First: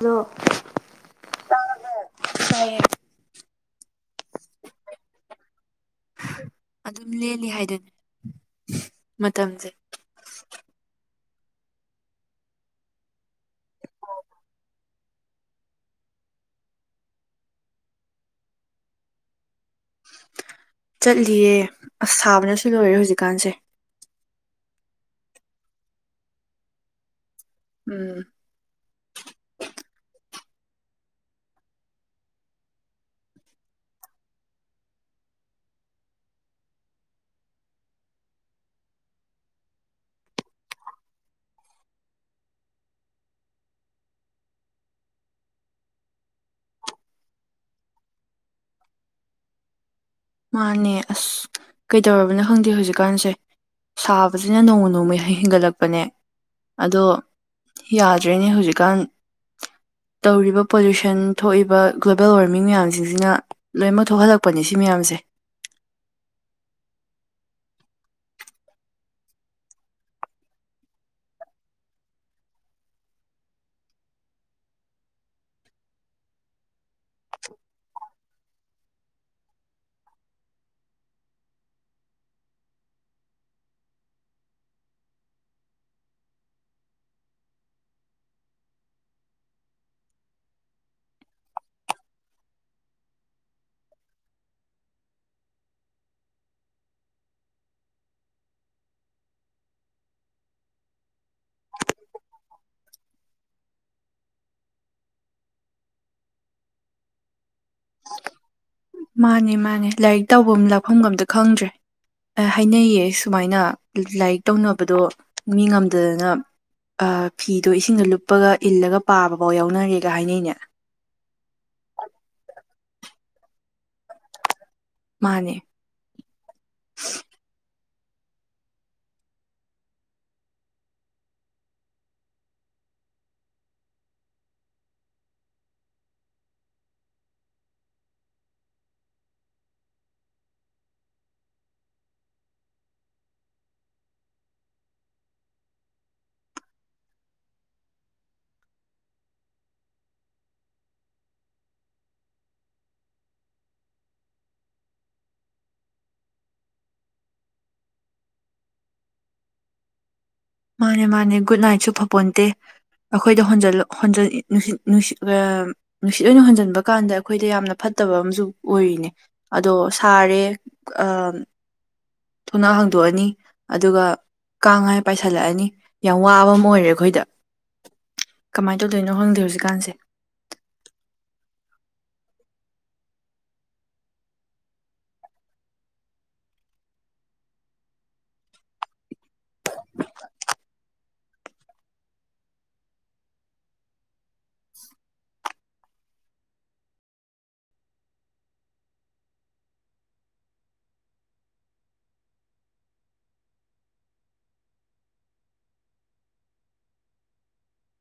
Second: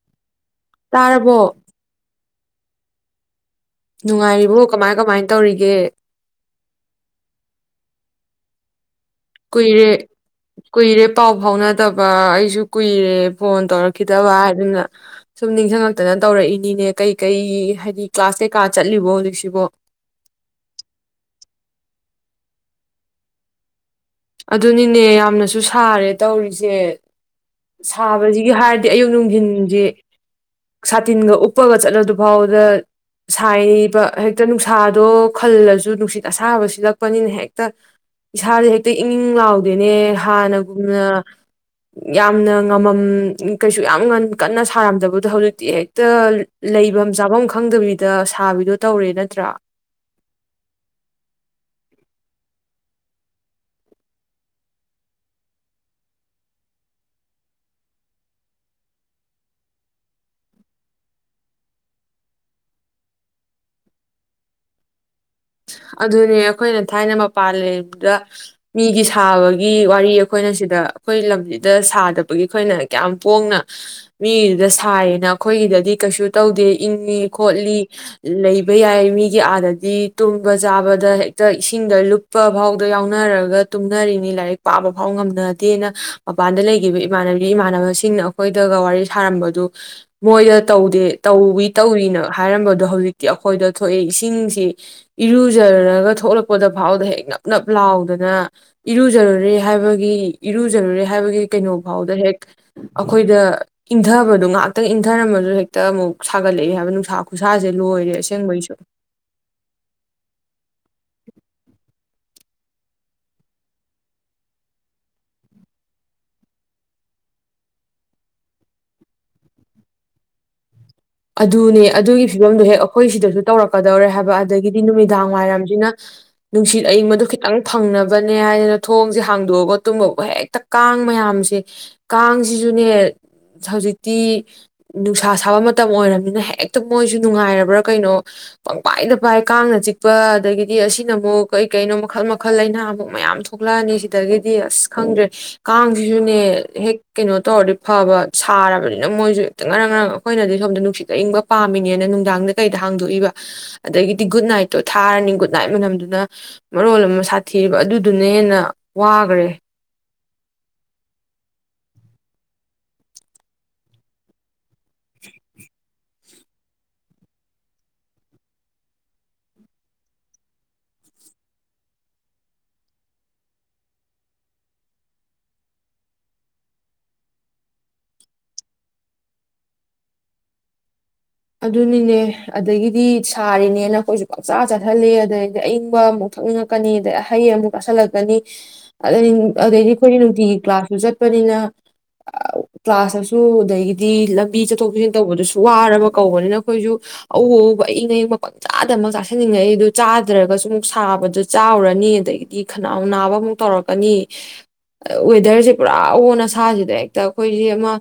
hello ꯇꯥꯔꯕꯣ ꫰ ꯇꯥꯏꯌꯦ ꯅꯨꯡꯉꯥꯏꯔꯤꯕꯣ ꯀꯃꯥꯏ ꯀꯃꯥꯏ ꯇꯧꯔꯤꯒꯦ ꯑꯗꯨꯝ ꯂꯦꯜꯂꯤ ꯍꯥꯏꯗꯨꯅꯤ ꯃꯇꯝꯁꯦ ꯀꯨꯏꯔꯦ ꯀꯏꯔꯦ ꯄꯥꯎ ꯐꯥꯎꯅꯗꯕ ꯑꯩꯁꯨ ꯀꯨꯏꯔꯦ ꯐꯣꯟ ꯇꯧꯔꯛꯈꯤꯗꯕ ꯍꯥꯏꯗꯨꯅ ꯁꯨꯝ ꯅꯤꯡꯖꯪꯉꯛꯇꯅ ꯇꯧꯔꯛꯏꯅꯤꯅꯦ ꯀꯩꯀꯩ ꯍꯥꯏꯗꯤ ꯀ꯭ꯂꯥꯁ ꯀꯩꯀꯥ ꯆꯠꯂꯤꯕꯣ ꯍꯧꯖꯤꯛꯁꯤꯕꯣ ꯆꯠꯂꯤꯌꯦ ꯑꯁ ꯁꯥꯕꯅꯁꯨ ꯂꯣꯏꯔꯦ ꯍꯧꯖꯤꯛꯀꯥꯟꯁꯦ ꯑꯗꯨꯅꯤꯅꯦ ꯌꯥꯝꯅꯁꯨ ꯁꯥꯔꯦ ꯇꯧꯔꯤꯁꯦ ꯎꯝ ꯁꯥꯕꯖꯤꯒꯤ ꯍꯥꯏꯔꯗꯤ ꯑꯌꯨꯛ ꯅꯨꯡꯗꯤꯜꯖꯦ ꯁꯥꯇꯤꯟꯒ ꯎꯞꯄꯒ ꯆꯠꯂꯗꯨꯐꯥꯎꯗ ꯁꯥꯏꯔꯤꯕ ꯍꯦꯛꯇ ꯅꯨꯡꯁꯥꯗꯣ ꯈꯜꯂꯁꯨ ꯅꯨꯡꯁꯤꯠ ꯑꯁꯥꯕ ꯁꯤꯜꯂꯛꯄꯅꯤꯅ ꯍꯦꯛꯇ ꯏꯁꯥꯁꯦ ꯍꯦꯛꯇ ꯏꯪꯪ ꯏꯪ ꯂꯥꯎꯗꯦꯅꯦ ꯍꯥꯟꯅꯒꯨꯝꯅ ꯌꯥꯝꯅ ꯉꯃꯝ ꯀꯩꯁꯨ ꯌꯥꯝ ꯀꯟꯅ ꯁꯥꯔꯝꯗꯕꯗꯣ ꯍꯧꯖꯤꯛꯇꯤ ꯍꯦꯛꯇ ꯂꯩꯕꯝ ꯆꯥꯕꯝ ꯈꯪꯗꯕꯤꯗ ꯁꯥꯕꯤꯗꯣ ꯇꯧꯔꯦ ꯅꯠꯇ꯭ꯔꯥ ꯃꯥꯅꯦ ꯑꯁ ꯀꯩꯗꯧꯔꯕꯅꯣ ꯈꯪꯗꯦ ꯍꯧꯖꯤꯛꯀꯥꯟꯁꯦ ꯁꯥꯕꯁꯤꯅ ꯅꯣꯡꯃ ꯅꯣꯡꯃ ꯍꯦꯟꯒꯠꯂꯛꯄꯅꯦ ꯑꯗꯣ ꯌꯥꯗ꯭ꯔꯦꯅꯦ ꯍꯧꯖꯤꯛꯀꯥꯟ ꯇꯧꯔꯤꯕ ꯄꯣꯂꯨꯁꯟ ꯊꯣꯛꯏꯕ ꯒ꯭ꯂꯣꯕꯦꯜ ꯋꯥꯔꯃꯤꯡ ꯃꯌꯥꯝꯁꯤꯡꯁꯤꯅ ꯂꯣꯏꯅꯃꯛ ꯊꯣꯛꯍꯜꯂꯛꯄꯅꯦ ꯁꯤ ꯃꯌꯥꯝꯁꯦ ꯑꯗꯨꯅꯦ ꯑꯩꯈꯣꯏꯅ ꯊꯥꯏꯅ ꯃꯄꯥꯟ ꯂꯝꯗ ꯃꯤꯒꯤ ꯁꯥꯕꯒꯤ ꯋꯥꯔꯤ ꯑꯩꯈꯣꯏꯅ ꯁꯤꯗ ꯑꯩꯈꯣꯏ ꯂꯝꯖꯤꯗ ꯁꯥꯗꯕꯒꯤ ꯑꯩꯈꯣꯏꯅ ꯀꯌꯥꯝ ꯄꯣꯡꯅ ꯃꯤꯗꯨꯗ ꯁꯥꯏꯌꯦꯅ ꯑꯩꯈꯣꯏꯒꯤꯗꯗꯤ ꯀꯩꯁꯨ ꯇꯧꯗꯦ ꯏꯪꯉꯤ ꯈꯣꯠꯂꯤ ꯂꯩꯕ ꯌꯥꯏ ꯃꯤꯒꯤ ꯑꯥꯗꯗꯤ ꯇꯨꯝꯕ ꯆꯥꯕꯗ ꯍꯦꯛꯇ ꯏꯁꯤꯡꯗ ꯂꯨꯞꯄ ꯐꯥꯎꯗ ꯌꯥꯎꯅꯔꯒ ꯇꯨꯝꯅꯔꯤꯅꯤ ꯂꯥꯏꯔꯤꯛ ꯄꯥꯕ ꯐꯥꯎ ꯉꯝꯅꯗꯦꯅ ꯃꯄꯥꯟꯗ ꯂꯩꯒꯤꯕ ꯏꯃꯥꯟꯅꯕꯤ ꯏꯃꯥꯟꯅꯕꯁꯤꯡꯅ ꯑꯩꯈꯣꯏꯗꯒ ꯋꯥꯔꯤ ꯁꯥꯔꯝꯕꯗꯨ ꯃꯣꯏꯗ ꯇꯧꯗꯦ ꯇꯧꯋꯤ ꯇꯧꯔꯤꯅ ꯍꯥꯏꯔꯝꯕꯗꯣ ꯍꯧꯖꯤꯛꯇꯤ ꯑꯩꯈꯣꯏꯗ ꯊꯣꯛꯑꯦ ꯏꯁꯤꯡꯁꯤ ꯏꯔꯨꯖꯔꯨꯔꯒ ꯊꯣꯛꯂꯛꯄꯗ ꯐꯥꯎꯗ ꯍꯦꯛ ꯅꯞ ꯅꯞ ꯂꯥꯎꯗꯅ ꯏꯔꯨꯖꯔꯨꯔꯦ ꯍꯥꯏꯕꯒꯤ ꯏꯔꯨꯖꯔꯨꯔꯦ ꯍꯥꯏꯕꯒꯤ ꯀꯩꯅꯣꯐꯥꯎꯗ ꯍꯦꯛ ꯑꯩꯈꯣꯏꯗ ꯏꯟꯊꯕꯗꯣ ꯉꯥꯛꯇꯪ ꯏꯟꯊꯔꯝꯃꯁꯨ ꯍꯦꯛꯇ ꯑꯃꯨꯛ ꯁꯥꯒꯠꯂꯛꯏꯦ ꯍꯥꯏꯕ ꯅꯨꯡꯁꯥ ꯈꯨꯁꯥꯁꯦ ꯂꯣꯏꯔꯦ ꯑꯁꯦꯡꯕꯩꯁꯨ ꯃꯥꯅꯦ ꯃꯥ ꯃꯥꯅꯦ [unintelligible] ꯂꯥꯏꯔꯤꯛ ꯇꯧꯕꯝ ꯂꯥꯛꯐꯝꯒ ꯑꯝꯇ ꯈꯪꯗ꯭ꯔꯦ ꯍꯥꯏꯅꯩꯌꯦ ꯁꯨꯃꯥꯏꯅ ꯂꯥꯏꯔꯤꯛ ꯇꯧꯅꯕꯗꯣ ꯃꯤ ꯉꯝꯗꯗꯅ ꯐꯤꯗꯣ ꯏꯁꯤꯡꯗ ꯂꯨꯞꯄꯒ ꯏꯜꯂꯒ ꯄꯥꯕꯐꯥꯎ ꯌꯥꯎꯅꯔꯦꯒ ꯍꯥꯏꯅꯩꯅꯦ ꯑꯗꯨꯅꯦ ꯑꯗꯨꯒꯤ ꯐꯤꯕꯝꯗꯨ ꯍꯦꯛ ꯑꯩꯈꯣꯏ ꯁꯤꯗꯁꯨ ꯇꯧꯔꯛꯀꯗꯧꯔꯦ ꯍꯥꯏꯕ ꯑꯗꯒꯤꯗꯤ ꯅꯨꯃꯤꯗꯥꯡ ꯃꯥꯅꯦ ꯋꯥꯏꯔꯝꯖꯤꯅ ꯅꯨꯡꯁꯤꯠ ꯑꯏꯪꯕꯗꯣ ꯈꯤꯇꯪ ꯐꯪꯅꯕ ꯍꯥꯏꯗꯅ ꯊꯣꯡꯁꯦ ꯍꯥꯡꯗꯣꯛꯑꯒ ꯇꯨꯝꯕꯕꯨ ꯍꯦꯛꯇ ꯀꯥꯡ ꯃꯌꯥꯝꯁꯦ ꯀꯥꯡꯁꯤꯁꯨꯅꯦ ꯍꯧꯖꯤꯛꯇꯤ ꯅꯨꯡꯁꯥ ꯁꯥꯕ ꯃꯇꯝ ꯃꯇꯝ ꯑꯣꯏꯔꯕꯅꯤꯅ ꯍꯦꯛꯇ ꯃꯣꯏꯁꯨ ꯅꯨꯡꯉꯥꯏꯔꯕ꯭ꯔꯥ ꯀꯩꯅꯣ ꯄꯪꯄꯥꯏꯗ ꯄꯥꯏ ꯀꯥꯡꯅ ꯆꯤꯛꯄ ꯑꯗꯒꯤꯗꯤ ꯑꯁꯤꯅ ꯑꯃꯨꯛ ꯀꯩ ꯀꯩꯅꯣ ꯃꯈꯜ ꯃꯈꯜ ꯂꯩꯥꯅꯥꯃꯨꯛ ꯃꯌꯥꯝ ꯊꯣꯛꯂꯛꯑꯅꯤ ꯁꯤꯗꯒꯤꯗꯤ ꯑꯁ ꯈꯪꯗ꯭ꯔꯦ ꯀꯥꯡꯁꯤꯁꯨꯅꯦ ꯍꯦꯛ ꯀꯩꯅꯣ ꯇꯧꯔꯗꯤ ꯐꯕ ꯁꯥꯔꯕꯅꯤꯅ ꯃꯣꯏꯁꯨ ꯍꯦꯛꯇ ꯉꯔꯪ ꯉꯔꯪ ꯑꯩꯈꯣꯏꯅꯗꯤ ꯁꯣꯝꯗ ꯅꯨꯡꯁꯤꯠ ꯑꯏꯪꯕ ꯄꯥꯝꯃꯤꯅꯦꯅ ꯅꯨꯡꯗꯥꯡꯗ ꯀꯩꯗ ꯍꯥꯡꯗꯣꯛꯏꯕ ꯑꯗꯒꯤꯗꯤ ꯒꯨꯠ ꯅꯥꯏꯠꯇꯣ ꯊꯥꯔꯅꯤ ꯒꯨꯠ ꯅꯥꯏꯠ ꯃꯅꯝꯗꯨꯅ ꯃꯔꯣꯜ ꯑꯃ ꯁꯥꯊꯤꯔꯤꯕ ꯑꯗꯨꯗꯨꯅ ꯍꯦꯟꯅ ꯋꯥꯒꯔꯦ ꯃꯥꯅꯦ ꯃꯥꯅꯦ ꯒꯨꯗ ꯅꯥꯏꯠꯁꯨ ꯐꯄꯣꯟꯇꯦ ꯑꯩꯈꯣꯏꯗ ꯍꯣꯟꯖ ꯍꯣꯟꯖꯜꯂꯤ ꯅꯨꯡꯁꯤ [unintelligible] [unintelligible] ꯁꯤ ꯂꯣꯏ ꯍꯣꯟꯖꯟꯕ ꯀꯥꯟꯗ ꯑꯩꯈꯣꯏꯗ ꯌꯥꯝꯅ ꯐꯠꯇꯕ ꯑꯃꯁꯨ ꯑꯣꯏꯔꯤꯅꯦ ꯑꯗꯣ ꯁꯥꯔꯦ ꯑ ꯊꯨꯅꯥꯎ ꯍꯥꯡꯗꯣꯛꯑꯅꯤ ꯑꯗꯨꯒ ꯀꯥꯡꯉꯥꯏ ꯄꯥꯏꯁꯤꯜꯂꯛꯑꯅꯤ ꯌꯥꯝ ꯋꯥꯕ ꯑꯃ ꯑꯣꯏꯔꯦ ꯑꯩꯈꯣꯏꯗ ꯀꯃꯥꯏ ꯇꯧꯗꯣꯏꯅꯣ ꯈꯪꯗꯦ ꯍꯧꯖꯤꯛꯀꯥꯟꯁꯦ ꯑꯗꯨꯅꯤꯅꯦ ꯑꯗꯒꯤꯗꯤ ꯁꯥꯔꯤꯅꯦꯅ ꯑꯩꯈꯣꯏꯁꯨ ꯄꯥꯛꯆꯥ ꯆꯥꯁꯤꯜꯂ ꯑꯗꯩꯗꯤ ꯑꯏꯪꯕ ꯑꯃꯨꯛ ꯊꯛꯅꯤꯡꯉꯛꯀꯅꯤ ꯑꯗꯩ ꯑꯍꯩ ꯑꯃꯨꯛ ꯆꯥꯥꯁꯜꯂꯛꯀꯅꯤ ꯑꯗꯩ ꯑꯗꯩꯗꯤ ꯑꯩꯈꯣꯏꯅ ꯅꯨꯡꯇꯤꯒꯤ ꯀ꯭ꯂꯥꯁꯁꯨ ꯆꯠꯄꯅꯤꯅ ꯀ꯭ꯂꯥꯁꯇꯁꯨ ꯑꯗꯒꯤꯗꯤ ꯂꯝꯕꯤ ꯆꯠꯊꯣꯛ ꯆꯠꯁꯤꯟ ꯇꯧꯕꯗꯨꯁꯨ ꯋꯥꯔꯕ ꯀꯧꯕꯅꯤꯅ ꯑꯩꯈꯣꯏꯁꯨ ꯑꯎ ꯑꯎꯕ ꯑꯏꯪ ꯑꯏꯪꯕ ꯄꯪ ꯆꯥꯗꯃꯛ ꯆꯥꯁꯤꯟꯅꯤꯡꯉꯛꯏ ꯑꯗꯨ ꯆꯥꯗ꯭ꯔꯒꯁꯨ ꯑꯃꯨꯛ ꯁꯥꯕꯗ ꯆꯥꯎꯔꯅꯤ ꯑꯗꯒꯤꯗꯤ ꯈꯅꯥꯎ ꯅꯥꯕ ꯑꯃꯨꯛ ꯇꯧꯔꯛꯀꯅꯤ ꯋꯦꯗꯔꯁꯦ ꯄꯨꯔꯥ ꯑꯑꯣꯟ ꯑꯁꯥꯁꯤꯗ ꯍꯦꯛꯇ ꯑꯩꯈꯣꯏꯁꯦ ꯑꯃ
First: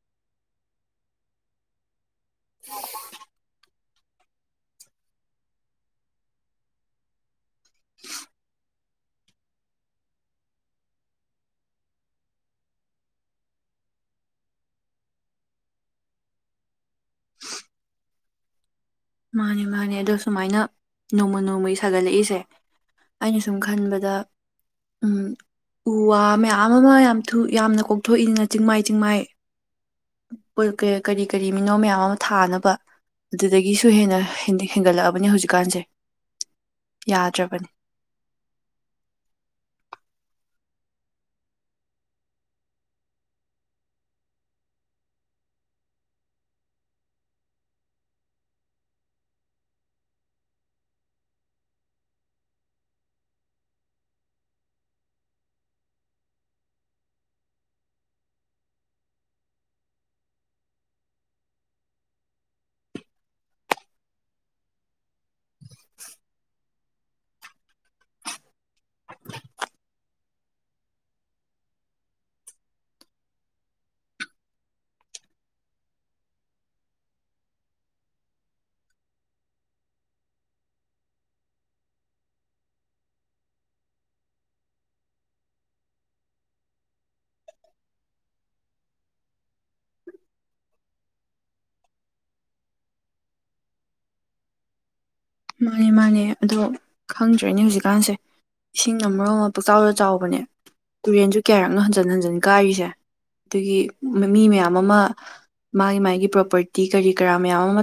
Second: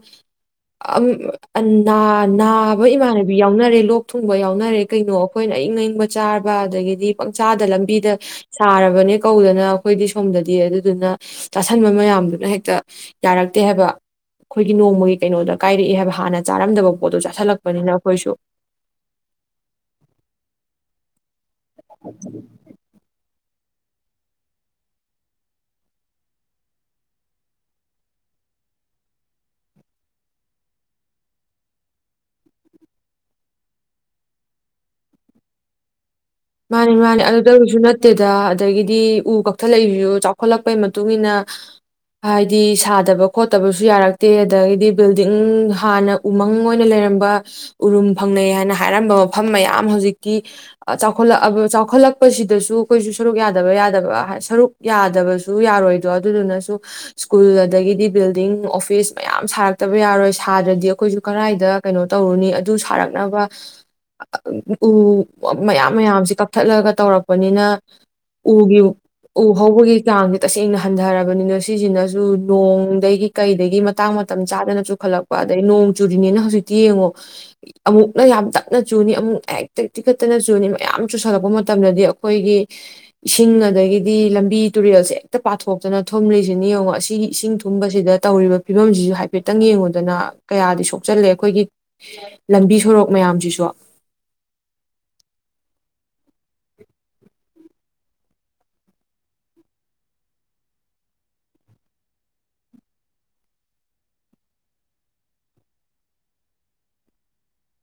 ꯅꯥ ꯅꯥ ꯑꯩꯕꯣꯏ [unintelligible] ꯏꯃꯥꯟꯅꯕꯤ ꯌꯥꯎꯅꯔꯦ ꯂꯣꯛ ꯊꯨꯡꯕ ꯌꯥꯎꯅꯔꯦ ꯀꯩꯅꯣ ꯑꯩꯈꯣꯏꯅ ꯑꯏꯪ ꯑꯏꯪꯕ ꯆꯥꯔꯕ ꯑꯗꯒꯤꯗꯤ ꯄꯪꯆꯥꯗ ꯂꯝꯕꯤꯗ ꯁꯥꯔꯕꯅꯦ ꯀꯧꯗꯅ ꯑꯩꯈꯣꯏꯗꯤ ꯁꯣꯝꯗꯗꯤ ꯑꯗꯨꯗꯨꯅ ꯆꯥꯁꯟꯕ ꯃꯌꯥꯝꯗꯨꯅ ꯍꯦꯛꯇ ꯌꯥꯔꯛꯇꯦ ꯍꯥꯏꯕ ꯑꯩꯈꯣꯏꯒꯤ ꯅꯣꯡꯃꯒꯤ ꯀꯩꯅꯣꯗ ꯀꯥꯏꯔꯛꯏ ꯍꯥꯏꯕ ꯍꯥꯟꯅ ꯆꯥꯔꯝꯗꯕ ꯄꯣꯠꯇꯣ ꯆꯥꯥꯁꯜꯂꯛ ꯄꯅꯤꯅ ꯑꯈꯣꯏꯁꯨ ꯃꯥꯅꯦ ꯃꯥꯅꯦ ꯑꯗꯣ ꯁꯨꯃꯥꯏꯅ ꯅꯣꯡꯃ ꯅꯣꯡꯃꯒꯤ ꯁꯥꯒꯠꯂꯛꯏꯁꯦ ꯑꯩꯅ ꯁꯨꯝ ꯈꯟꯕꯗ ꯎꯝ ꯎ ꯋꯥ ꯃꯌꯥꯝ ꯑꯃ ꯌꯥꯝ ꯊꯨꯅ ꯌꯥꯝꯅ ꯀꯣꯛꯊꯣꯛꯏꯅ ꯆꯤꯡꯃꯥꯏ ꯆꯤꯡꯃꯥꯏ ꯀꯔꯤ ꯀꯔꯤ ꯃꯤꯅꯣ ꯃꯌꯥꯝ ꯑꯃ ꯊꯥꯅꯕ ꯑꯗꯨꯗꯒꯤꯁꯨ ꯍꯦꯟꯅ ꯍꯦꯟꯒꯠꯂꯛꯑꯕꯅꯦ ꯍꯧꯖꯤꯛꯀꯥꯟꯖꯦ ꯃꯥꯅꯤ ꯃꯥꯅꯤ ꯑꯗꯨꯗꯩꯁꯨ ꯅꯠꯇꯦꯗ ꯑꯗꯒꯤꯗꯤ ꯎ ꯀꯛꯊꯠꯂꯛꯏꯁꯨ ꯆꯥꯎꯈꯠꯂꯛ ꯄꯩ ꯃꯇꯨꯡꯏꯟꯅ ꯍꯥꯏꯗꯤ ꯁꯥꯗꯕ ꯈꯣꯠꯇꯕꯁꯨ ꯌꯥꯔꯛꯇꯦ ꯑꯗꯒꯤꯗꯤ ꯕꯤꯜꯗꯤꯡ ꯍꯥꯟꯅ ꯎꯃꯪ ꯑꯣꯏꯅ ꯂꯩꯔꯝꯕ ꯎꯔꯨꯝ ꯐꯪꯅꯩ ꯍꯥꯏꯅ ꯍꯥꯏꯔꯝꯕ ꯃꯐꯝ ꯃꯌꯥꯝ ꯍꯧꯖꯤꯛꯇꯤ ꯆꯥꯎ ꯆꯥꯎꯈꯠꯂꯛꯑꯕ ꯆꯥꯎꯈꯠꯂꯛꯄꯁꯤꯗꯁꯨ ꯑꯩꯈꯣꯏꯁꯨ ꯁꯔꯨꯛ ꯌꯥꯗꯕ ꯌꯥꯗꯕ ꯁꯔꯨꯛ ꯌꯥꯗꯕꯁꯨ ꯌꯥꯔꯣꯏꯗꯣ ꯑꯗꯨꯗꯨꯅꯁꯨ ꯁ꯭ꯀꯨꯜ ꯑꯗꯒꯤꯗꯤ ꯕꯤꯜꯗꯤꯡ ꯑꯣꯐꯤꯁ ꯃꯌꯥꯝ ꯁꯥꯔꯛꯇꯕ ꯌꯥꯔꯣꯏ ꯁꯥꯗ꯭ꯔꯗꯤ ꯑꯩꯈꯣꯏꯁꯨ ꯀꯗꯥꯥꯏꯏꯗ ꯀꯩꯅꯣ ꯇꯧꯔꯨꯅꯤ ꯑꯗꯨ ꯁꯥꯔꯛꯅꯕ ꯎ ꯃꯌꯥꯝ ꯃꯌꯥꯝꯁꯦ ꯀꯛꯊꯠꯂꯒ ꯇꯧꯔꯛꯄꯅꯤꯅ ꯎꯒꯤ ꯎ ꯍꯧꯕꯒꯤ ꯆꯥꯡꯁꯦ ꯇꯁꯦꯡꯅ ꯍꯟꯗꯔꯕꯅꯤꯅ ꯁꯤꯁꯤꯅꯁꯨ ꯅꯣꯡꯗꯒꯤ ꯀꯩꯗꯒꯤ ꯃꯇꯥꯡ ꯃꯇꯝ ꯆꯥꯗꯅ ꯆꯨꯈꯠꯂꯛꯄ ꯑꯗꯩ ꯅꯣꯡ ꯆꯨꯔꯤꯅꯤꯅ ꯍꯧꯖꯤꯛꯇꯤ ꯌꯦꯡꯉꯣ ꯑꯃꯨꯛꯅ ꯌꯥꯝ ꯇꯞꯅ ꯆꯨꯅꯤ ꯑꯃꯨꯛꯅ ꯍꯦꯛꯇ ꯇꯤꯈꯠꯇꯅ ꯆꯨꯅꯤ ꯃꯌꯥꯝ ꯆꯨꯁꯜꯂꯛꯄ ꯃꯇꯝꯗꯗꯤ ꯑꯈꯣꯏꯒꯤ ꯏꯁꯤꯡ ꯑꯗꯒꯤꯗꯤ ꯂꯝꯕꯤ ꯇꯨꯔꯦꯜꯁꯦ ꯍꯦꯛꯇ ꯄꯥꯊꯣꯛꯇꯅ ꯊꯨꯝꯂꯤꯁꯤꯅꯤ ꯌꯦꯡꯉꯣ ꯑꯁꯤꯒꯤ ꯏꯁꯤꯡ ꯊꯨꯝꯕꯁꯤꯗ ꯇꯧꯔꯤꯕ ꯐꯤꯕꯝꯁꯤꯁꯨ ꯍꯥꯏꯐꯦꯠꯇꯪ ꯌꯦꯡꯉꯨꯗꯅ ꯀꯌꯥꯗꯤ ꯁꯣꯛꯆꯜꯂꯦ ꯑꯩꯈꯣꯏꯒꯤ ꯂꯝꯕꯤ ꯁꯣꯔꯣꯛ ꯃꯌꯥꯝꯁꯤꯁꯨ ꯃꯥꯅꯦ ꯃꯥꯅꯦ ꯑꯗꯣ ꯈꯪꯗ꯭ꯔꯦꯅꯦ ꯍꯧꯖꯤꯛꯀꯥꯟꯁꯦ ꯏꯁꯤꯡꯅ ꯃꯔꯣꯜ ꯑꯃ ꯄꯪꯆꯥꯎꯗ ꯆꯥꯎꯕꯅꯦ ꯇꯨꯔꯦꯟꯁꯨ ꯀꯌꯥꯔꯛꯅꯣ ꯍꯟꯖꯟ ꯍꯟꯖꯟ ꯀꯥꯏꯔꯤꯁꯦ ꯑꯗꯒꯤ ꯃꯤ ꯃꯌꯥꯝ ꯑꯃ ꯃꯥꯒꯤ ꯃꯥꯒꯤ ꯄ꯭ꯔꯣꯄꯔꯇꯤ ꯀꯔꯤ ꯀꯔꯥ ꯃꯌꯥꯝ ꯑꯃ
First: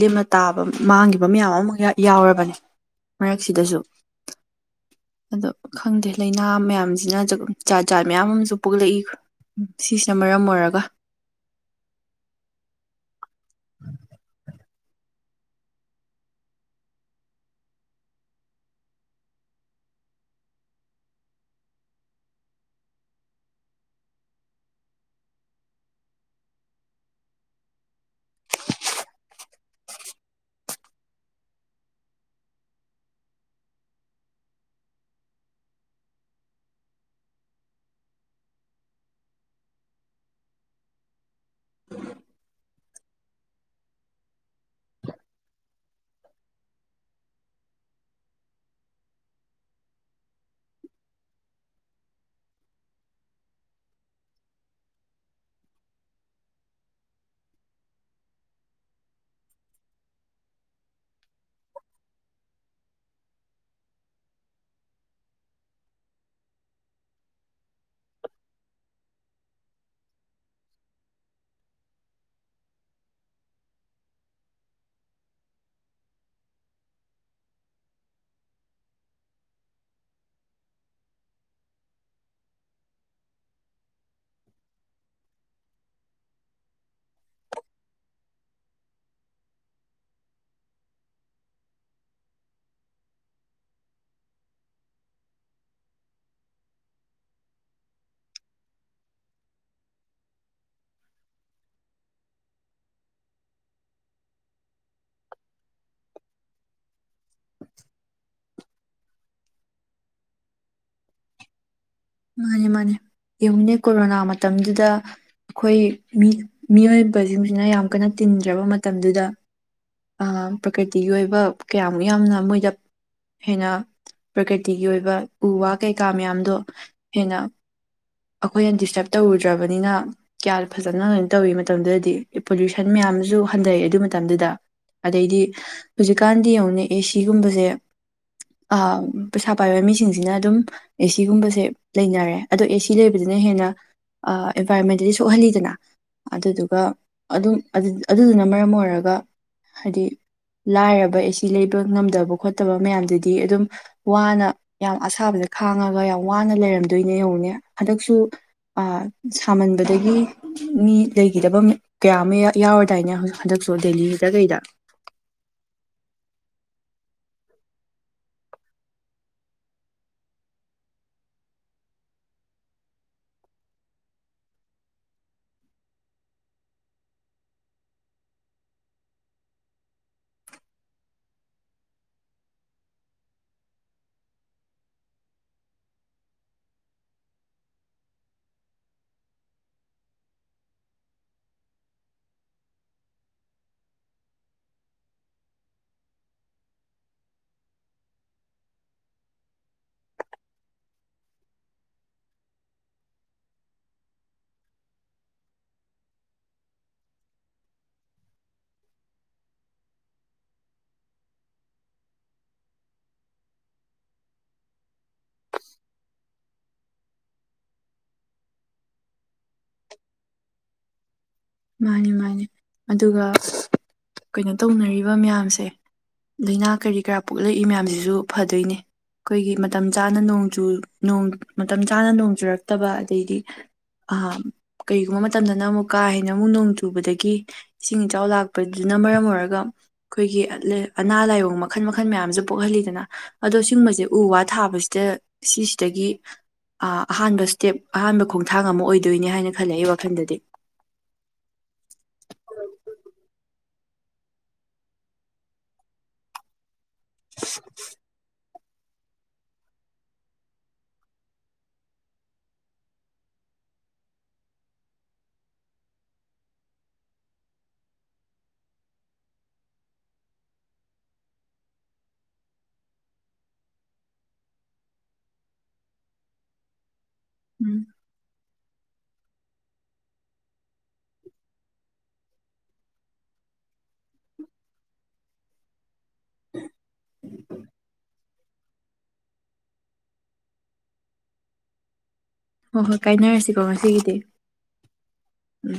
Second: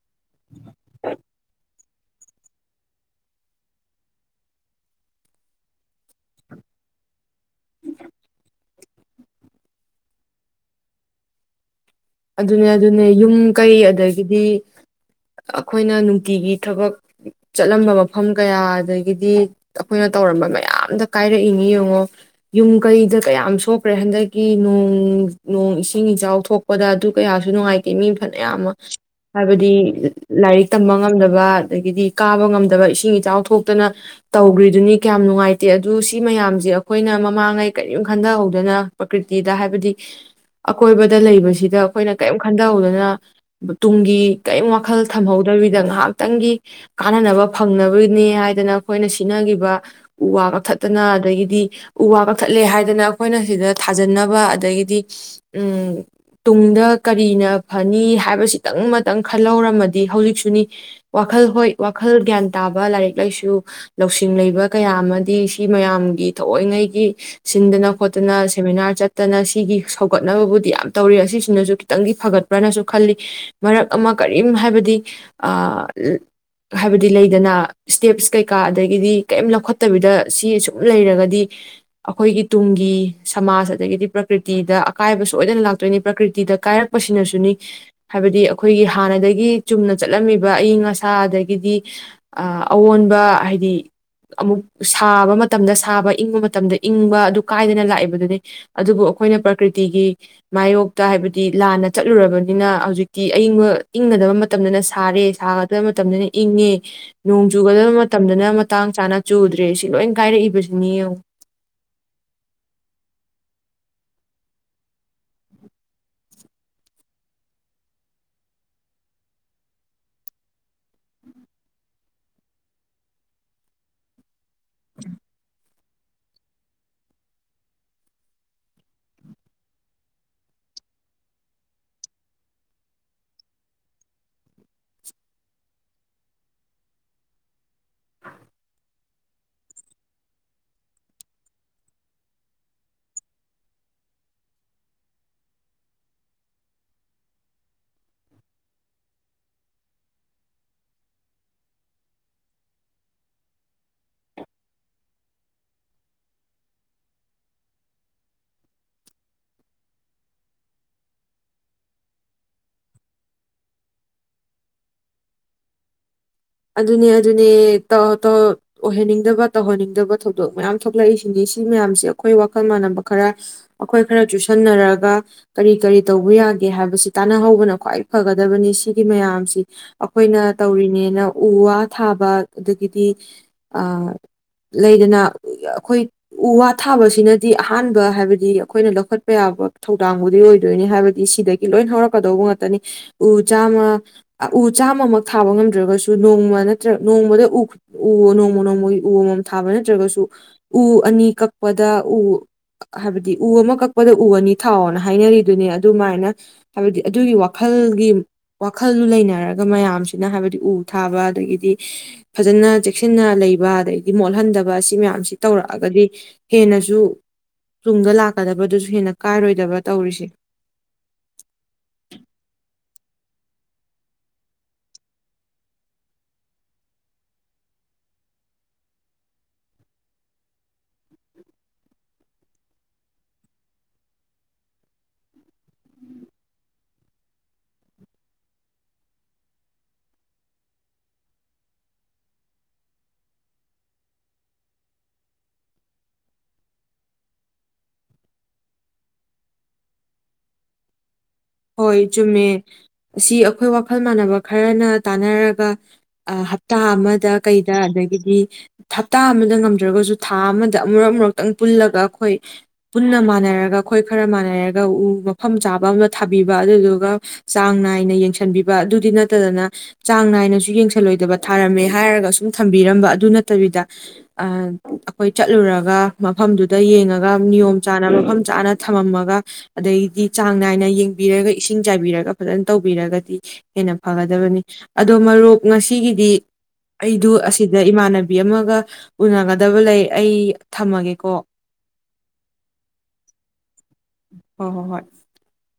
ꯂꯦꯝꯅ ꯇꯥꯕ ꯃꯥꯡꯒꯤꯕ ꯌꯥꯎꯔꯕꯅꯤ ꯃꯔꯛꯁꯤꯗꯁꯨ ꯑꯗꯣ ꯈꯪꯗꯦ ꯂꯩꯅꯥ ꯃꯌꯥꯝꯁꯤꯅ ꯖꯥꯠ ꯖꯥꯠ ꯃꯌꯥꯝ ꯑꯃꯁꯨ ꯄꯣꯛꯂꯛꯏ ꯁꯤꯁꯤꯅ ꯃꯔꯝ ꯑꯣꯏꯔꯒ ꯑꯗꯨꯅꯦ ꯑꯗꯨꯅꯦ ꯌꯨꯝ ꯀꯩ ꯑꯗꯒꯤꯗꯤ ꯑꯈꯣꯏꯅ ꯅꯨꯡꯇꯤꯒꯤ ꯊꯕꯛ ꯆꯠꯂꯝꯕ ꯃꯐꯝ ꯀꯌꯥ ꯑꯗꯒꯤꯗꯤ ꯑꯩꯈꯣꯏꯅ ꯇꯧꯔꯝꯕ ꯃꯌꯥꯝꯗ ꯀꯥꯏꯔꯛꯏꯅꯤ ꯌꯦꯡꯉꯣ ꯌꯨꯝ ꯀꯩꯗ ꯀꯌꯥꯝ ꯁꯣꯛꯈ꯭ꯔꯦ ꯍꯟꯗꯛꯀꯤ ꯅꯣꯡ ꯅꯣꯡ ꯏꯁꯤꯡ ꯏꯆꯥꯎ ꯊꯣꯛ ꯄꯗ ꯑꯗꯨ ꯀꯌꯥꯁꯨ ꯅꯨꯡꯉꯥꯏꯇꯦ ꯃꯤ ꯐꯅꯌꯥꯝ ꯑꯃ ꯍꯥꯏꯕꯗꯤ ꯂꯥꯏꯔꯤꯛ ꯇꯝꯕ ꯉꯝꯗꯕ ꯑꯗꯒꯤꯗꯤ ꯀꯥꯕ ꯉꯝꯗꯕ ꯏꯁꯤꯡ ꯏꯆꯥꯎ ꯊꯣꯛꯇꯅ ꯇꯧꯒ꯭ꯔꯤꯗꯨꯅꯤ ꯀꯌꯥꯝ ꯅꯨꯡꯉꯥꯏꯇꯦ ꯑꯗꯨ ꯁꯤ ꯃꯌꯥꯝꯖꯦ ꯑꯈꯣꯏꯅ ꯃꯃꯥꯡꯉꯩ ꯀꯔꯤꯝ ꯈꯟꯗꯍꯧꯗꯅ ꯄ꯭ꯔꯀꯤꯔꯤꯇꯤꯗ ꯍꯥꯏꯕꯗꯤ ꯑꯀꯣꯏꯕꯗ ꯂꯩꯕꯁꯤ ꯁꯤꯗ ꯑꯩꯈꯣꯏꯅ ꯀꯔꯤꯝ ꯈꯟꯊꯍꯧꯗꯅ ꯇꯨꯡꯒꯤ ꯀꯔꯤꯝ ꯋꯥꯈꯜ ꯊꯝꯍꯧꯗꯕꯤꯗ ꯉꯥꯏꯍꯥꯛꯇꯪꯒꯤ ꯀꯥꯟꯅꯅꯕ ꯐꯪꯅꯕꯅꯦ ꯍꯥꯏꯗꯅ ꯑꯩꯈꯣꯏꯅ ꯁꯤꯖꯤꯟꯅꯈꯤꯕ ꯎ ꯋꯥ ꯀꯛꯊꯠꯇꯅ ꯑꯗꯒꯤꯗꯤ ꯎ ꯋꯥ ꯀꯛꯊꯠꯂꯦ ꯍꯥꯏꯗꯅ ꯑꯩꯈꯣꯏꯅ ꯁꯤꯗ ꯊꯥꯖꯟꯅꯕ ꯑꯗꯒꯤꯗꯤ ꯎꯝ ꯇꯨꯡꯗ ꯀꯔꯤꯅ ꯐꯅꯤ ꯍꯥꯏꯕꯁꯤꯇꯪ ꯑꯃꯇꯪ ꯈꯜꯍꯧꯔꯝꯃꯗꯤ ꯍꯧꯖꯤꯛꯁꯨꯅꯤ ꯋꯥꯈꯜ ꯍꯣꯏ ꯋꯥꯈꯜ ꯒ꯭ꯌꯥꯟ ꯇꯥꯕ ꯂꯥꯏꯔꯤꯛ ꯂꯥꯏꯁꯨ ꯂꯧꯁꯤꯡ ꯂꯩꯕ ꯀꯌꯥ ꯑꯃꯗꯤ ꯁꯤ ꯃꯌꯥꯝꯒꯤ ꯊꯑꯣꯏꯉꯩꯒꯤ ꯁꯤꯟꯗꯅ ꯈꯣꯠꯇꯅ ꯁꯦꯃꯤꯅꯥꯔ ꯆꯠꯇꯅ ꯁꯤꯒꯤ ꯁꯧꯒꯠꯅꯕꯕꯨꯗꯤ ꯌꯥꯝ ꯇꯧꯔꯤ ꯑꯁꯤꯁꯤꯅꯁꯨ ꯈꯤꯇꯪꯗꯤ ꯐꯒꯠꯄ꯭ꯔꯅꯁꯨ ꯈꯜꯂꯤ ꯃꯔꯛ ꯑꯃ ꯀꯔꯤꯝ ꯍꯥꯏꯕꯗꯤ ꯍꯥꯏꯕꯗꯤ ꯂꯩꯗꯅ ꯁ꯭ꯇꯦꯞꯁ ꯀꯩꯀꯥ ꯑꯗꯒꯤꯗꯤ ꯀꯔꯤꯝ ꯂꯧꯈꯠꯇꯕꯤꯗ ꯁꯤꯁꯨꯝ ꯂꯩꯔꯒꯗꯤ ꯑꯩꯈꯣꯏꯒꯤ ꯇꯨꯡꯒꯤ ꯁꯃꯥꯖ ꯑꯗꯒꯤꯗꯤ ꯄ꯭ꯔꯀ꯭ꯇꯤꯗ ꯑꯀꯥꯏꯕ ꯁꯣꯏꯗꯅ ꯂꯥꯛ ꯑꯗꯨꯣꯏꯅꯤ ꯄ꯭ꯔꯀꯤꯇꯤꯗ ꯀꯥꯏꯔꯛꯄꯁꯤꯅꯁꯨꯅꯤ ꯍꯥꯏꯕꯗꯤ ꯑꯩꯈꯣꯏꯒꯤ ꯍꯥꯟꯅꯗꯒꯤ ꯆꯨꯝꯅ ꯆꯠꯂꯝꯃꯤꯕ ꯑꯏꯪ ꯑꯁꯥ ꯑꯗꯒꯤꯗꯤ ꯑ ꯑꯑꯣꯟꯕ ꯍꯥꯏꯗꯤ ꯑꯃꯨꯛ ꯁꯥꯕ ꯃꯇꯝꯗ ꯁꯥꯕ ꯏꯪꯕ ꯃꯇꯝꯗ ꯏꯪꯕ ꯑꯗꯨ ꯀꯥꯏꯗꯅ ꯂꯥꯛꯏꯕꯗꯨꯅꯤ ꯑꯗꯨꯕꯨ ꯑꯩꯈꯣꯏꯅ ꯄ꯭ꯔꯀꯤ꯭ꯇꯤꯒꯤ ꯃꯥꯌꯣꯛꯇ ꯍꯥꯏꯕꯗꯤ ꯂꯥꯟꯅ ꯆꯠꯂꯨꯔꯕꯅꯤꯅ ꯍꯧꯖꯤꯛꯇꯤ ꯑꯏꯪꯕ ꯏꯪꯒꯗꯕ ꯃꯇꯝꯗꯅ ꯁꯥꯔꯦ ꯁꯥꯒꯗꯕ ꯃꯇꯝꯗꯅ ꯏꯪꯉꯦ ꯅꯣꯡ ꯆꯨꯒꯗꯕ ꯃꯇꯝꯗꯅ ꯃꯇꯥꯡ ꯆꯥꯅ ꯆꯨꯗ꯭ꯔꯦ ꯁꯤ ꯂꯣꯏ ꯀꯥꯏꯔꯛꯏꯕꯁꯤꯅꯤ ꯌꯦꯡꯉꯣ ꯃꯥꯅꯤ ꯃꯥꯅꯦ ꯌꯦꯡꯉꯤꯅꯦ ꯀꯣꯔꯣꯅꯥ ꯃꯇꯝꯗꯨꯗ ꯑꯩꯈꯣꯏ ꯃꯤ ꯃꯤꯑꯣꯏꯕꯁꯤꯡꯁꯤꯅ ꯌꯥꯝ ꯀꯟꯅ ꯇꯤꯟꯗ꯭ꯔꯕ ꯃꯇꯝꯗꯨꯗ ꯄ꯭ꯔꯀꯤꯇꯤꯒꯤ ꯑꯣꯏꯕ ꯀꯌꯥꯃꯨꯛ ꯌꯥꯝꯅ ꯃꯣꯏꯗ ꯍꯦꯟꯅ ꯄ꯭ꯔꯀꯤꯇꯤꯒꯤ ꯑꯣꯏꯕ ꯎ ꯋꯥ ꯀꯩꯀꯥ ꯃꯌꯥꯝꯗꯣ ꯍꯦꯟꯅ ꯑꯩꯈꯣꯏꯅ ꯗꯤꯁꯇꯔꯕ ꯇꯧꯔꯨꯗ꯭ꯔꯕꯅꯤꯅ ꯀꯌꯥ ꯐꯖꯅ ꯀꯩꯅ ꯇꯧꯋꯤ ꯃꯇꯝꯗꯨꯗꯗꯤ ꯄꯣꯂꯨꯁꯟ ꯃꯌꯥꯝꯁꯨ ꯍꯟꯊꯔꯛꯑꯦ ꯑꯗꯨ ꯃꯇꯝꯗꯨꯗ ꯑꯗꯩꯗꯤ ꯍꯧꯖꯤꯛꯀꯥꯟꯗꯤ ꯑꯃꯡꯉꯅ ꯑꯦ ꯁꯤꯒꯨꯝꯕꯁꯦ ꯄꯩꯁꯥ ꯄꯥꯏꯕ ꯃꯤꯁꯤꯡꯁꯤꯅ ꯑꯗꯨꯝ ꯑꯦꯁꯤꯒꯨꯝꯕꯁꯦ ꯂꯩꯅꯔꯦ ꯑꯗꯣ ꯑꯦꯁꯤ ꯁꯤ ꯂꯩꯕꯗꯨꯅ ꯍꯦꯟꯅ ꯑꯦꯟꯚꯥꯏꯔꯣꯟꯃꯦꯟꯗꯗꯤ ꯁꯣꯛꯍꯜꯂꯤꯗꯅ ꯑꯗꯨꯗꯨꯒ ꯑꯗꯨꯝ ꯑꯗꯨꯗꯨꯅ ꯃꯔꯝ ꯑꯣꯏꯔꯒ ꯍꯥꯏꯗꯤ ꯂꯥꯏꯔꯕ ꯑꯦꯁꯤ ꯂꯩꯕ ꯉꯝꯗꯕ ꯈꯣꯠꯇꯕ ꯃꯌꯥꯝꯗꯨꯗꯤ ꯑꯗꯨꯝ ꯋꯥꯅ ꯌꯥꯝ ꯑꯁꯥꯕꯗ ꯈꯥꯡꯉꯒ ꯌꯥꯝ ꯋꯥꯅ ꯂꯩꯔꯝꯗꯣꯏꯅꯦ ꯌꯦꯡꯉꯣ ꯍꯟꯗꯛꯁꯨ ꯁꯥꯃꯟꯕꯗꯒꯤ ꯃꯤ ꯂꯩꯈꯤꯗꯕ ꯀꯌꯥ ꯑꯃ ꯌꯥꯎꯔꯗꯥꯏꯅꯦꯛ ꯍꯟꯗꯛꯁꯨ ꯗꯦꯜꯂꯤꯗ ꯀꯩꯗ ꯑꯗꯨꯅꯦ ꯑꯗꯨꯅꯦ ꯑꯣꯏꯍꯟꯅꯤꯡꯗꯕ ꯇꯧꯍꯟꯅꯤꯡꯗꯕ ꯊꯧꯗꯣꯛ ꯃꯌꯥꯝ ꯊꯣꯛꯂꯛꯏꯁꯤꯅꯤ ꯁꯤ ꯃꯌꯥꯝꯁꯤꯦ ꯑꯩꯈꯣꯏ ꯋꯥꯈꯜ ꯃꯥꯟꯅꯕ ꯈꯔ ꯑꯩꯈꯣꯏ ꯈꯔ ꯆꯨꯁꯟꯅꯔꯒ ꯀꯔꯤ ꯀꯔꯤ ꯇꯧꯕ ꯌꯥꯒꯦ ꯍꯥꯏꯕꯁꯤ ꯇꯥꯟꯅꯍꯧꯕꯅ ꯈ꯭ꯋꯥꯏ ꯐꯒꯗꯕꯅꯤ ꯁꯤꯒꯤ ꯃꯌꯥꯝꯁꯤ ꯑꯩꯈꯣꯏꯅ ꯇꯧꯔꯤꯅꯦꯅ ꯎ ꯋꯥ ꯊꯥꯕ ꯑꯗꯒꯤꯗꯤ ꯂꯩꯗꯅ ꯑꯩꯈꯣꯏ ꯎ ꯋꯥ ꯊꯥꯕꯁꯤꯅꯗꯤ ꯑꯍꯥꯟꯕ ꯍꯥꯏꯕꯗꯤ ꯑꯩꯈꯣꯏꯅ ꯂꯧꯈꯠꯄ ꯌꯥꯕ ꯊꯧꯗꯥꯡꯕꯨꯗꯤ ꯑꯣꯏꯗꯣꯏꯅꯤ ꯍꯥꯏꯕꯗꯤ ꯁꯤꯗꯒꯤ ꯂꯣꯏ ꯍꯧꯔꯛꯀꯗꯧꯕ ꯉꯥꯛꯇꯅꯤ ꯎ ꯆꯥꯝꯃ ꯎ ꯆꯥꯝꯃꯃꯛ ꯊꯥꯕ ꯉꯝꯗ꯭ꯔꯒꯁꯨ ꯅꯣꯡꯃ ꯅꯠꯇ꯭ꯔ ꯅꯣꯡꯃꯗ ꯎ ꯎ ꯅꯣꯡꯃ ꯅꯣꯡꯃꯒꯤ ꯎ ꯑꯃꯃꯝ ꯊꯥꯕ ꯅꯠꯇ꯭ꯔꯒꯁꯨ ꯎ ꯑꯅꯤ ꯀꯛꯄꯗ ꯎ ꯍꯥꯏꯕꯗꯤ ꯎ ꯑꯃ ꯀꯛꯄꯗ ꯎ ꯑꯅꯤ ꯊꯥꯎꯅ ꯍꯥꯏꯅꯔꯤꯗꯨꯅꯦ ꯑꯗꯨꯃꯥꯏꯅ ꯍꯥꯏꯕꯗꯤ ꯑꯗꯨꯒꯤ ꯋꯥꯈꯜꯒꯤ ꯋꯥꯈꯜꯗꯨ ꯂꯩꯅꯔꯒ ꯃꯌꯥꯝꯁꯤꯅ ꯍꯥꯏꯕꯗꯤ ꯎ ꯊꯥꯕ ꯑꯗꯒꯤꯗꯤ ꯐꯖꯅ ꯆꯦꯛꯁꯤꯟꯅ ꯂꯩꯕ ꯑꯗꯗꯒꯤꯗꯤ ꯃꯣꯠꯍꯟꯗꯕ ꯑꯁꯤ ꯃꯌꯥꯝꯁꯤ ꯇꯧꯔꯛꯑꯒꯗꯤ ꯍꯦꯟꯅꯁꯨ ꯇꯨꯡꯗ ꯂꯥꯛꯀꯗꯕꯗꯨꯁꯨ ꯍꯦꯟꯅ ꯀꯥꯏꯔꯣꯏꯗꯕ ꯇꯧꯔꯤꯁꯦ ꯃꯥꯅꯤ ꯃꯥꯅꯤ ꯑꯗꯨꯒ ꯀꯩꯅꯣ ꯇꯧꯅꯔꯤꯕ ꯃꯌꯥꯝꯁꯦ ꯂꯥꯏꯅꯥ ꯀꯔꯤ ꯀꯔꯥ ꯄꯣꯛꯂꯛꯏ ꯃꯌꯥꯝꯁꯤꯁꯨ ꯐꯗꯣꯏꯅꯦ ꯑꯩꯈꯣꯏꯒꯤ ꯃꯇꯝ ꯆꯥꯅꯣꯡꯨ ꯃꯇꯝ ꯆꯥꯅ ꯅꯣꯡ ꯆꯨꯔꯛꯇꯕ ꯑꯗꯩꯗꯤ ꯀꯔꯤꯒꯨꯝꯕ ꯃꯇꯝꯗꯅ ꯑꯃꯨꯛ ꯀꯥ ꯍꯦ ꯑꯩꯅꯃꯨꯛ ꯅꯣꯡ ꯆꯨꯕꯗꯒꯤ ꯏꯁꯤꯡ ꯏꯆꯥꯎ ꯂꯥꯛꯄꯗꯨꯅ ꯃꯔꯝ ꯑꯣꯏꯔꯒ ꯑꯩꯈꯣꯏꯒꯤ ꯑꯅꯥ ꯂꯥꯏꯑꯣꯡ ꯃꯈꯜ ꯃꯈꯜ ꯃꯌꯥꯝꯁꯨ ꯄꯣꯛꯍꯜꯂꯤꯗꯅ ꯑꯗꯣ ꯁꯤꯒꯨꯝꯕꯁꯦ ꯎ ꯋꯥ ꯊꯥꯕꯁꯤꯗ ꯁꯤꯁꯤꯗꯒꯤ ꯑꯍꯥꯟꯕ ꯏꯁꯇꯦꯞ ꯑꯍꯥꯟꯕ ꯈꯣꯡꯊꯥꯡ ꯑꯃ ꯑꯣꯏꯗꯣꯏꯅꯦ ꯍꯥꯏꯅ ꯈꯜꯂꯦ ꯑꯩ ꯋꯥꯈꯜꯗꯗꯤ ꯍꯣꯏ ꯆꯃꯦ ꯑꯁꯤ ꯑꯩꯈꯣꯏ ꯋꯥꯈꯜ ꯃꯥꯟꯅꯕ ꯈꯔꯅ ꯇꯥꯟꯅꯔꯒꯞ ꯇꯥ ꯑꯃꯗ ꯀꯩꯗ ꯑꯗꯒꯤꯗꯤ ꯍꯞꯇꯥ ꯑꯃꯗ ꯉꯝꯗ꯭ꯔꯒꯁꯨ ꯊꯥ ꯑꯃꯗ ꯑꯃꯨꯔꯛ ꯑꯃꯨꯔꯛꯇꯪ ꯄꯨꯜꯂꯒ ꯑꯩꯈꯣꯏ ꯄꯨꯟꯅ ꯃꯥꯟꯅꯔꯒ ꯑꯩꯈꯣꯏ ꯈꯔ ꯃꯥꯟꯅꯔꯒ ꯎ ꯃꯐꯝ ꯆꯥꯕ ꯑꯃ ꯊꯥꯕꯤꯕ ꯑꯗꯨꯗꯨꯒ ꯆꯥꯡ ꯅꯥꯏꯅ ꯌꯦꯡꯁꯟꯕꯤꯕ ꯑꯗꯨꯗꯤ ꯅꯠꯇꯗꯅ ꯆꯥꯡ ꯅꯥꯏꯅꯁꯨ ꯌꯦꯡꯁꯜꯂꯣꯏꯗꯕ ꯊꯥꯔꯝꯃꯦ ꯍꯥꯏꯔꯒ ꯁꯨꯝ ꯊꯝꯕꯤꯔꯝꯕ ꯑꯗꯨ ꯅꯠꯇꯕꯤꯗ ꯑꯩꯈꯣꯏ ꯆꯠꯂꯨꯔꯒ ꯃꯐꯝꯗꯨꯗ ꯅꯤꯌꯣꯝ ꯎꯝ ꯆꯥꯅ ꯃꯐꯝ ꯆꯥꯅ ꯊꯝꯃꯝꯃꯒ ꯑꯗꯩꯗꯤ ꯆꯥꯡ ꯅꯥꯏꯅ ꯌꯦꯡꯕꯤꯔꯒ ꯏꯁꯤꯡ ꯆꯥꯏꯕꯤꯔꯒ ꯐꯖꯅ ꯇꯧꯕꯤꯔꯒꯗꯤ ꯍꯦꯟꯅ ꯐꯒꯗꯕꯅꯤ ꯑꯗꯣ ꯃꯔꯨꯞ ꯉꯁꯤꯒꯤꯗꯤ ꯑꯩꯗꯨ ꯑꯁꯤꯗ ꯏꯃꯥꯟꯅꯕꯤ ꯑꯃꯒ ꯎꯅꯒꯗꯕ ꯂꯩ ꯑꯩ ꯊꯝꯃꯒꯦꯀꯣ ꯍꯣꯏ ꯍꯣꯏ ꯀꯥꯏꯅꯔꯁꯤꯀꯣ ꯉꯁꯤꯒꯤꯗꯤ ꯍꯣꯏ ꯍꯣꯏ ꯍꯣꯏ ꯎꯝ